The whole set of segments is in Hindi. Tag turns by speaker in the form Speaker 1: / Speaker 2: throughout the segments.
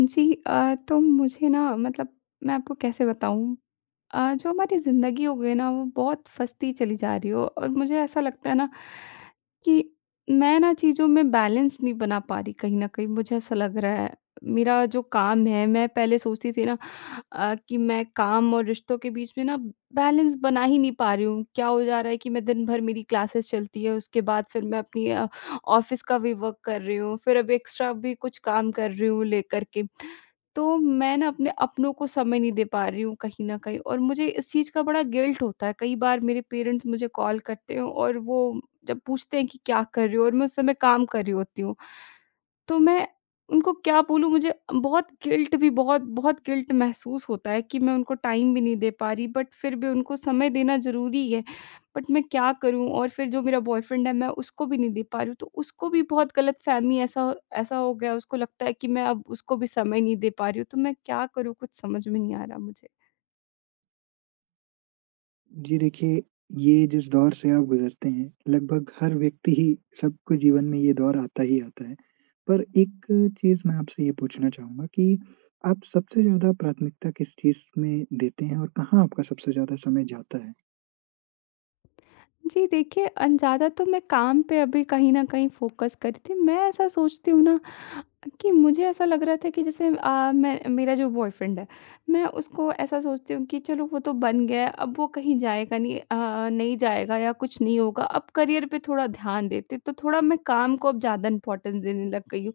Speaker 1: जी, तो मुझे ना, मतलब मैं आपको कैसे बताऊँ। जो हमारी ज़िंदगी हो गई ना, वो बहुत फँसती चली जा रही हो और मुझे ऐसा लगता है ना कि मैं ना चीज़ों में बैलेंस नहीं बना पा रही, कहीं न कहीं मुझे ऐसा लग रहा है। मेरा जो काम है, मैं पहले सोचती थी ना कि मैं काम और रिश्तों के बीच में ना बैलेंस बना ही नहीं पा रही हूँ। क्या हो जा रहा है कि मैं दिन भर, मेरी क्लासेस चलती है, उसके बाद फिर मैं अपनी ऑफ़िस का भी वर्क कर रही हूँ, फिर अभी एक्स्ट्रा भी कुछ काम कर रही हूँ लेकर के। तो मैं ना अपने अपनों को समय नहीं दे पा रही हूँ कहीं न कहीं, और मुझे इस चीज़ का बड़ा गिल्ट होता है। कई बार मेरे पेरेंट्स मुझे कॉल करते हैं और वो जब पूछते हैं कि क्या कर रही हो, और मैं उस समय काम कर रही होती हूँ। तो मैं उनको क्या बोलूँ, मुझे बहुत गिल्ट भी, बहुत बहुत गिल्ट महसूस होता है कि मैं उनको टाइम भी नहीं दे पा रही, बट फिर भी उनको समय देना ज़रूरी है। बट मैं क्या करूँ, और फिर जो मेरा बॉयफ्रेंड है, मैं उसको भी नहीं दे पा रही हूँ, तो उसको भी बहुत गलतफ़हमी, ऐसा ऐसा हो गया, उसको लगता है कि मैं अब उसको भी समय नहीं दे पा रही हूँ, तो मैं क्या करूँ, कुछ समझ में नहीं आ रहा मुझे।
Speaker 2: जी देखिए, ये जिस दौर से आप गुज़रते हैं, लगभग हर व्यक्ति ही सबके जीवन में ये दौर आता ही आता है। पर एक चीज़ मैं आपसे ये पूछना चाहूँगा कि आप सबसे ज़्यादा प्राथमिकता किस चीज़ में देते हैं और कहाँ आपका सबसे ज़्यादा समय जाता है?
Speaker 1: जी देखिए, अन ज़्यादा तो मैं काम पे अभी कहीं न कहीं फ़ोकस कर रही थी। मैं ऐसा सोचती हूँ ना कि मुझे ऐसा लग रहा था कि जैसे अ, मैं मेरा जो बॉयफ्रेंड है, मैं उसको ऐसा सोचती हूँ कि चलो वो तो बन गया है, अब वो कहीं जाएगा नहीं, नहीं जाएगा या कुछ नहीं होगा। अब करियर पे थोड़ा ध्यान देते, तो थोड़ा मैं काम को अब ज़्यादा इम्पोर्टेंस देने लग गई हूँ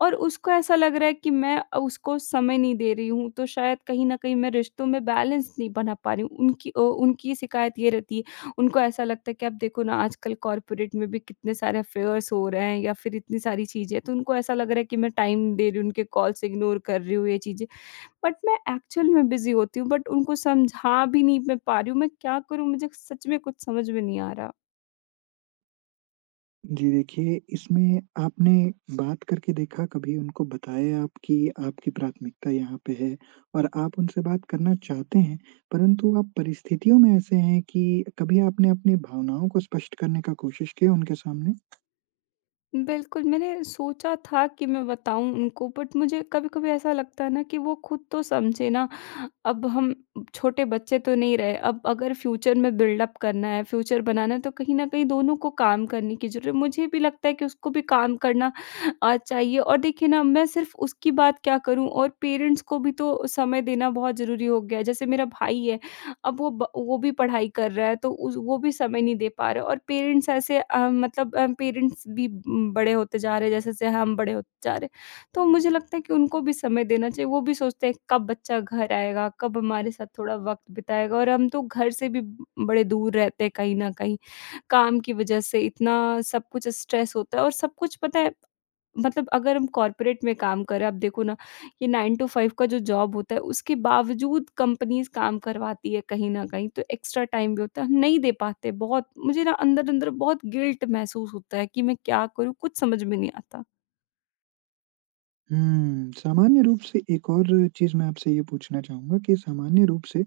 Speaker 1: और उसको ऐसा लग रहा है कि मैं उसको समय नहीं दे रही हूँ, तो शायद कहीं न कहीं मैं रिश्तों में बैलेंस नहीं बना पा रही हूँ। उनकी शिकायत ये रहती है, उनको ऐसा लगता है कि आप देखो ना, आजकल कॉर्पोरेट में भी कितने सारे अफेयर्स हो रहे हैं या फिर इतनी सारी चीज़ें, तो उनको ऐसा लग रहा है कि मैं टाइम दे रही हूँ, उनके कॉल्स इग्नोर कर रही हूँ, ये चीज़ें। बट मैं एक्चुअल में बिज़ी होती हूँ, बट उनको समझा भी नहीं मैं पा रही हूँ, मैं क्या करूँ? मुझे सच में कुछ समझ में नहीं आ रहा।
Speaker 2: जी देखिए, इसमें आपने बात करके देखा, कभी उनको बताया आप कि आपकी प्राथमिकता यहाँ पे है और आप उनसे बात करना चाहते हैं, परंतु आप परिस्थितियों में ऐसे हैं कि कभी आपने अपनी भावनाओं को स्पष्ट करने का कोशिश किया उनके सामने?
Speaker 1: बिल्कुल, मैंने सोचा था कि मैं बताऊँ उनको, बट मुझे कभी-कभी ऐसा लगता है ना कि वो खुद तो समझे ना। अब हम छोटे बच्चे तो नहीं रहे, अब अगर फ्यूचर में बिल्डअप करना है, फ्यूचर बनाना है, तो कहीं न कहीं दोनों को काम करने की ज़रूरत है। मुझे भी लगता है कि उसको भी काम करना चाहिए, और देखिए ना, मैं सिर्फ़ उसकी बात क्या करूँ, और पेरेंट्स को भी तो समय देना बहुत ज़रूरी हो गया है। जैसे मेरा भाई है, अब वो भी पढ़ाई कर रहा है, तो उस वो भी समय नहीं दे पा रहा है, और पेरेंट्स ऐसे, मतलब, पेरेंट्स भी बड़े होते जा रहे हैं, जैसे-जैसे हम बड़े होते जा रहे हैं। तो मुझे लगता है कि उनको भी समय देना चाहिए, वो भी सोचते हैं कब बच्चा घर आएगा, कब हमारे साथ थोड़ा वक़्त बिताएगा, और हम तो घर से भी बड़े दूर रहते हैं कहीं न कहीं, काम की वज़ह से। इतना सब कुछ स्ट्रेस होता है और सब कुछ पता है, मतलब अगर हम कॉर्पोरेट में काम कर रहे हैं, आप देखो ना, ये 9 टू 5 का जो जॉब होता है, उसके बावजूद कंपनीज़ काम करवाती है कहीं न कहीं, तो एक्स्ट्रा टाइम भी होता है, हम नहीं दे पाते बहुत। मुझे ना अंदर-अंदर बहुत गिल्ट महसूस होता है कि मैं क्या करूँ? कुछ समझ में नहीं आता।
Speaker 2: सामान्य रूप से एक और चीज़ मैं आपसे ये पूछना चाहूँगा कि सामान्य रूप से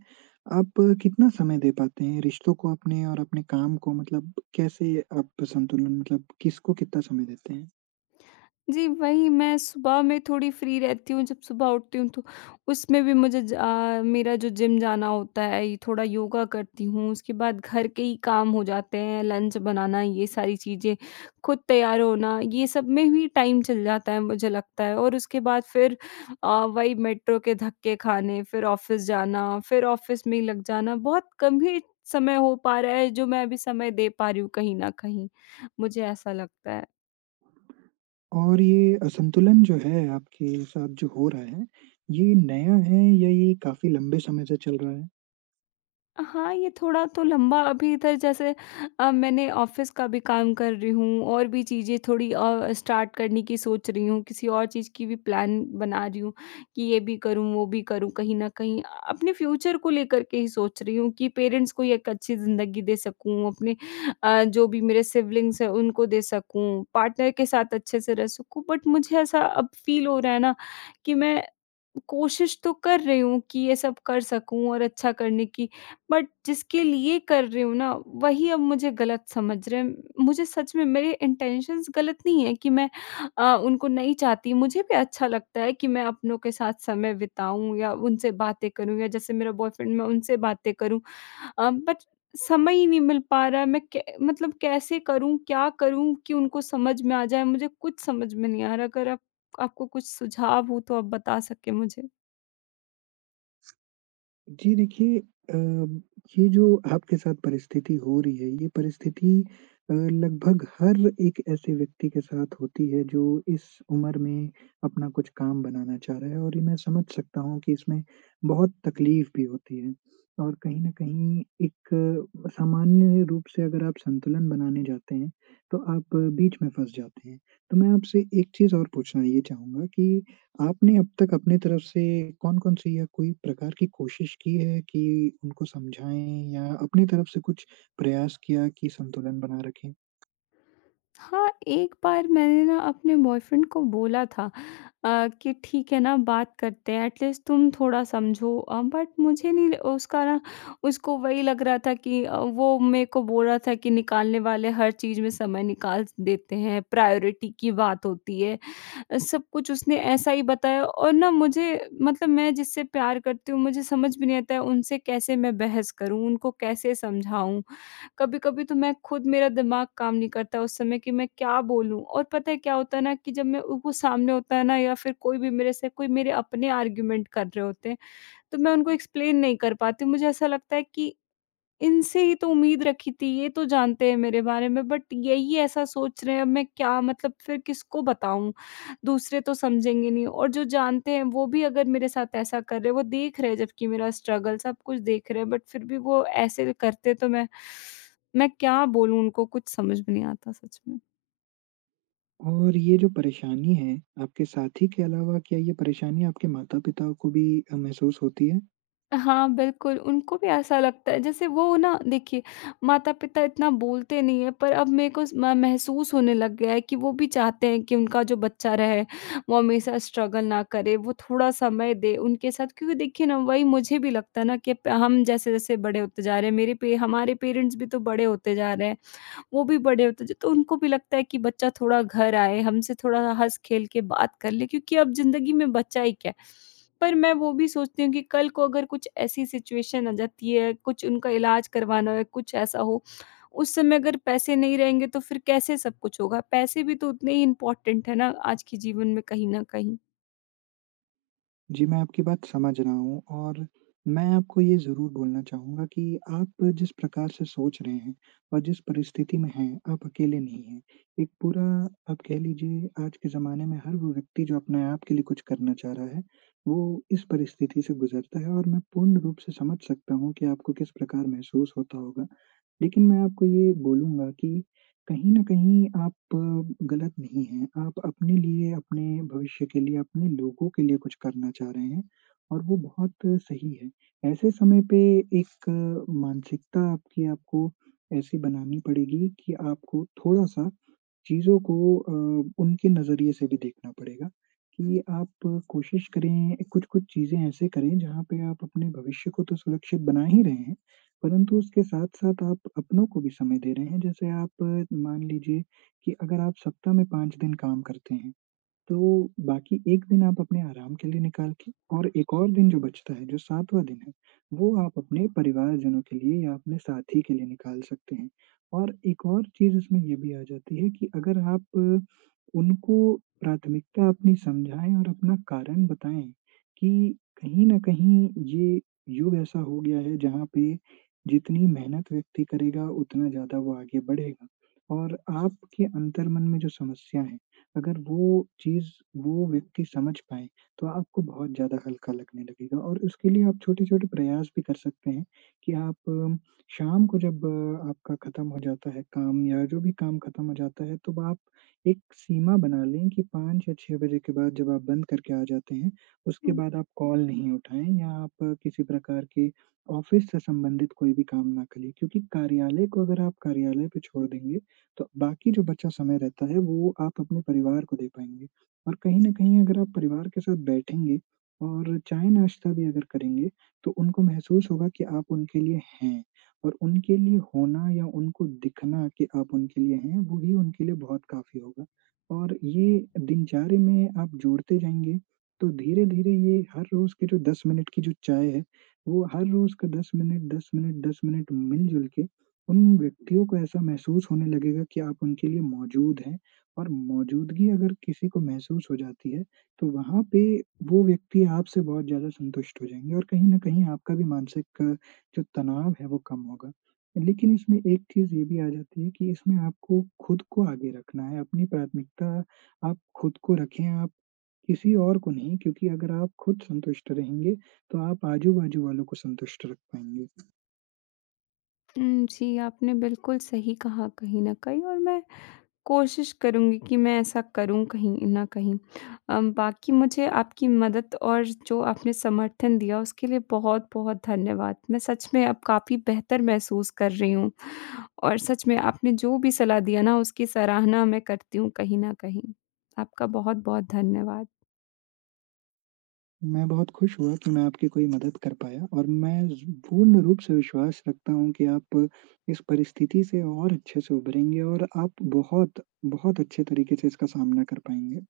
Speaker 2: आप कितना समय दे पाते हैं रिश्तों को अपने और अपने काम को, मतलब कैसे आप संतुलन, मतलब किसको कितना समय देते हैं?
Speaker 1: जी, वही मैं सुबह में थोड़ी फ्री रहती हूँ, जब सुबह उठती हूँ, तो उसमें भी मुझे मेरा जो जिम जाना होता है, ये, थोड़ा योगा करती हूँ, उसके बाद घर के ही काम हो जाते हैं, लंच बनाना, ये सारी चीज़ें, खुद तैयार होना, ये सब में भी टाइम चल जाता है मुझे लगता है, और उसके बाद फिर वही मेट्रो के धक्के खाने, फिर ऑफ़िस जाना, फिर ऑफ़िस में ही लग जाना। बहुत कम ही समय हो पा रहा है, जो मैं अभी समय दे पा रही हूँ कहीं न कहीं, मुझे ऐसा लगता है।
Speaker 2: और ये असंतुलन जो है, आपके साथ जो हो रहा है, ये नया है या ये काफ़ी लंबे समय से चल रहा है?
Speaker 1: हाँ, ये थोड़ा तो लंबा, अभी इधर जैसे मैंने ऑफ़िस का भी काम कर रही हूँ, और भी चीज़ें थोड़ी स्टार्ट करने की सोच रही हूँ, किसी और चीज़ की भी प्लान बना रही हूँ कि ये भी करूँ, वो भी करूँ। कहीं न कहीं अपने फ्यूचर को लेकर के ही सोच रही हूँ कि पेरेंट्स को एक अच्छी ज़िंदगी दे सकूँ, अपने जो भी मेरे सिबलिंग्स हैं उनको दे सकूँ, पार्टनर के साथ अच्छे से रह सकूँ। बट मुझे ऐसा अब फ़ील हो रहा है ना कि मैं कोशिश तो कर रही हूँ कि ये सब कर सकूँ और अच्छा करने की, बट जिसके लिए कर रही हूँ ना, वही अब मुझे गलत समझ रहे हैं। मुझे सच में, मेरे इंटेंशंस गलत नहीं है कि मैं उनको नहीं चाहती, मुझे भी अच्छा लगता है कि मैं अपनों के साथ समय बिताऊँ या उनसे बातें करूँ, या जैसे मेरा बॉयफ्रेंड, मैं उनसे बातें करूँ, बट समय ही नहीं मिल पा रहा है। मैं कै मतलब कैसे करूँ, क्या करूँ कि उनको समझ में आ जाए? मुझे कुछ समझ में नहीं आ रहा। अगर आप आपको कुछ सुझाव हो तो आप बता सकें मुझे।
Speaker 2: जी, देखिए ये जो आपके साथ परिस्थिति हो रही है, ये परिस्थिति लगभग हर एक ऐसे व्यक्ति के साथ होती है जो इस उम्र में अपना कुछ काम बनाना चाह रहा है, और ये मैं समझ सकता हूँ कि इसमें बहुत तकलीफ़ भी होती है। और कहीं न कहीं एक सामान्य रूप से अगर आप संतुलन बनाने जाते हैं, तो आप बीच में फँस जाते हैं। तो मैं आपसे एक चीज़ और पूछना ये चाहूँगा कि आपने अब तक अपनी तरफ से कौन-कौन सी या कोई प्रकार की कोशिश की है कि उनको समझाएँ, या अपनी तरफ से कुछ प्रयास किया कि संतुलन बना रखें?
Speaker 1: हाँ, एक बार मैंने ना अपने बॉयफ्रेंड को बोला था कि ठीक है ना, बात करते हैं, एटलीस्ट तुम थोड़ा समझो, बट मुझे नहीं, उसका ना, उसको वही लग रहा था कि वो मेरे को बोल रहा था कि निकालने वाले हर चीज़ में समय निकाल देते हैं, प्रायोरिटी की बात होती है, सब कुछ उसने ऐसा ही बताया, और ना मुझे, मतलब मैं जिससे प्यार करती हूँ, मुझे समझ भी नहीं आता है उनसे कैसे मैं बहस करूँ, उनको कैसे समझाऊँ? कभी-कभी तो मैं खुद, मेरा दिमाग काम नहीं करता उस समय कि मैं क्या बोलूँ? और पता है क्या होता है ना, कि जब मैं, वो सामने होता है ना या फिर कोई भी, मेरे से कोई मेरे अपने आर्गुमेंट कर रहे होते हैं, तो मैं उनको एक्सप्लेन नहीं कर पाती हूँ। मुझे ऐसा लगता है कि इनसे ही तो उम्मीद रखी थी, ये तो जानते हैं मेरे बारे में, बट यही ऐसा सोच रहे हैं, अब मैं क्या, मतलब फिर किसको बताऊँ? दूसरे तो समझेंगे नहीं, और जो जानते हैं वो भी अगर मेरे साथ ऐसा कर रहे हैं, वो देख रहे हैं, जबकि मेरा स्ट्रगल सब कुछ देख रहे हैं, बट फिर भी वो ऐसे करते, तो मैं क्या बोलूँ उनको, कुछ समझ में नहीं आता सच में।
Speaker 2: और ये जो परेशानी है, आपके साथी के अलावा क्या ये परेशानी आपके माता-पिता को भी महसूस होती है?
Speaker 1: हाँ, बिल्कुल, उनको भी ऐसा लगता है, जैसे वो ना, देखिए, माता-पिता इतना बोलते नहीं है, पर अब मेरे को म महसूस होने लग गया है कि वो भी चाहते हैं कि उनका जो बच्चा रहे, वो हमेशा स्ट्रगल ना करे, वो थोड़ा समय दे उनके साथ, क्योंकि देखिए ना, वही मुझे भी लगता है ना कि प हम जैसे-जैसे बड़े होते जा रहे हैं, मेरे पे हमारे पेरेंट्स भी तो बड़े होते जा रहे हैं। वो भी बड़े होते, ज तो उनको भी लगता है कि बच्चा थोड़ा घर आए, हमसे थोड़ा हँस-खेल के बात कर ले, क्योंकि अब ज़िंदगी में बचा ही क्या है। पर मैं वो भी सोचती हूँ कि कल को अगर कुछ ऐसी सिचुएशन आ जाती है, कुछ उनका इलाज करवाना है, कुछ ऐसा हो, उस समय अगर पैसे नहीं रहेंगे तो फिर कैसे सब कुछ होगा? पैसे भी तो उतने ही इम्पोर्टेंट है ना आज के जीवन में, कहीं न कहीं।
Speaker 2: जी, मैं आपकी बात समझ रहा हूँ और मैं आपको ये ज़रूर बोलना चाहूँगा कि आप जिस प्रकार से सोच रहे हैं और जिस परिस्थिति में हैं, आप अकेले नहीं हैं। एक पूरा, आप कह लीजिए, आज के ज़माने में हर वो व्यक्ति जो अपने आप के लिए कुछ करना चाह रहा है, वो इस परिस्थिति से गुज़रता है और मैं पूर्ण रूप से समझ सकता हूँ कि आपको किस प्रकार महसूस होता होगा। लेकिन मैं आपको ये बोलूँगा कि कहीं न कहीं आप गलत नहीं हैं। आप अपने लिए, अपने भविष्य के लिए, अपने लोगों के लिए कुछ करना चाह रहे हैं और वो बहुत सही है। ऐसे समय पे एक मानसिकता आपकी, आपको ऐसी बनानी पड़ेगी कि आपको थोड़ा-सा चीज़ों को उनके नज़रिए से भी देखना पड़ेगा, कि आप कोशिश करें, कुछ-कुछ चीज़ें ऐसे करें जहाँ पे आप अपने भविष्य को तो सुरक्षित बना ही रहे हैं, परंतु उसके साथ-साथ आप अपनों को भी समय दे रहे हैं। जैसे आप मान लीजिए कि अगर आप सप्ताह में 5 दिन काम करते हैं। तो बाकी 1 दिन आप अपने आराम के लिए निकाल के, और एक और दिन जो बचता है, जो 7वाँ दिन है, वो आप अपने परिवारजनों के लिए या अपने साथी के लिए निकाल सकते हैं। और एक और चीज़ इसमें ये भी आ जाती है कि अगर आप उनको प्राथमिकता अपनी समझाएँ और अपना कारण बताएँ कि कहीं न कहीं ये युग ऐसा हो गया है जहाँ पे जितनी मेहनत व्यक्ति करेगा, उतना ज़्यादा वो आगे बढ़ेगा। और आपके अंतर्मन में जो समस्या है, अगर वो चीज़ वो व्यक्ति समझ पाए, तो आपको बहुत ज़्यादा हल्का लगने लगेगा। और उसके लिए आप छोटे-छोटे प्रयास भी कर सकते हैं कि आप शाम को जब आपका खत्म हो जाता है काम, या जो भी काम खत्म हो जाता है, तो आप एक सीमा बना लें कि 5 या 6 बजे के बाद जब आप बंद करके आ जाते हैं, उसके
Speaker 1: हुँ,
Speaker 2: बाद आप कॉल नहीं उठाएँ, या आप किसी प्रकार के ऑफ़िस से संबंधित कोई भी काम ना करें। क्योंकि कार्यालय को अगर आप कार्यालय पे छोड़ देंगे, तो बाकी जो बचा समय रहता है वो आप अपने परिवार को दे पाएँगे। और कहीं न कहीं अगर आप परिवार के साथ बैठेंगे और चाय-नाश्ता भी अगर करेंगे, तो उनको महसूस होगा कि आप उनके लिए हैं। और उनके लिए होना या उनको दिखना कि आप उनके लिए हैं, वो ही उनके लिए बहुत काफ़ी होगा। और ये दिनचर्या में आप जोड़ते जाएँगे, तो धीरे-धीरे ये हर रोज़ के जो 10 मिनट की जो चाय है, वो हर रोज़ का 10 मिनट, 10 मिनट, 10 मिनट मिलजुल के उन व्यक्तियों को ऐसा महसूस होने लगेगा कि आप उनके लिए मौजूद हैं। और मौजूदगी अगर किसी को महसूस हो जाती है, तो वहाँ पे वो व्यक्ति आपसे बहुत ज़्यादा संतुष्ट हो जाएँगे, और कहीं न कहीं आपका भी मानसिक जो तनाव है वो कम होगा। लेकिन इसमें एक चीज़ ये भी आ जाती है कि इसमें आपको खुद को आगे रखना है, अपनी प्राथमिकता आप खुद को रखें, आप किसी और को नहीं, क्योंकि अगर आप खुद संतुष्ट रहेंगे, तो आप आजू-बाजू वालों को संतुष्ट रख पाएँगे।
Speaker 1: हुँ, जी, आपने बिल्कुल सही कहा कहीं न कहीं, और मैं कोशिश करूँगी कि मैं ऐसा करूँ कहीं न कहीं। बाकी, मुझे आपकी मदद और जो आपने समर्थन दिया उसके लिए बहुत-बहुत धन्यवाद। मैं सच में अब काफ़ी बेहतर महसूस कर रही हूँ, और सच में आपने जो भी सलाह दिया ना, उसकी सराहना मैं करती हूँ कहीं न कहीं। आपका बहुत-बहुत धन्यवाद।
Speaker 2: मैं बहुत खुश हुआ कि मैं आपकी कोई मदद कर पाया, और मैं ज़ पूर्ण रूप से विश्वास रखता हूँ कि आप इस परिस्थिति से और अच्छे से उभरेंगे और आप बहुत, बहुत अच्छे तरीके से इसका सामना कर पाएँगे।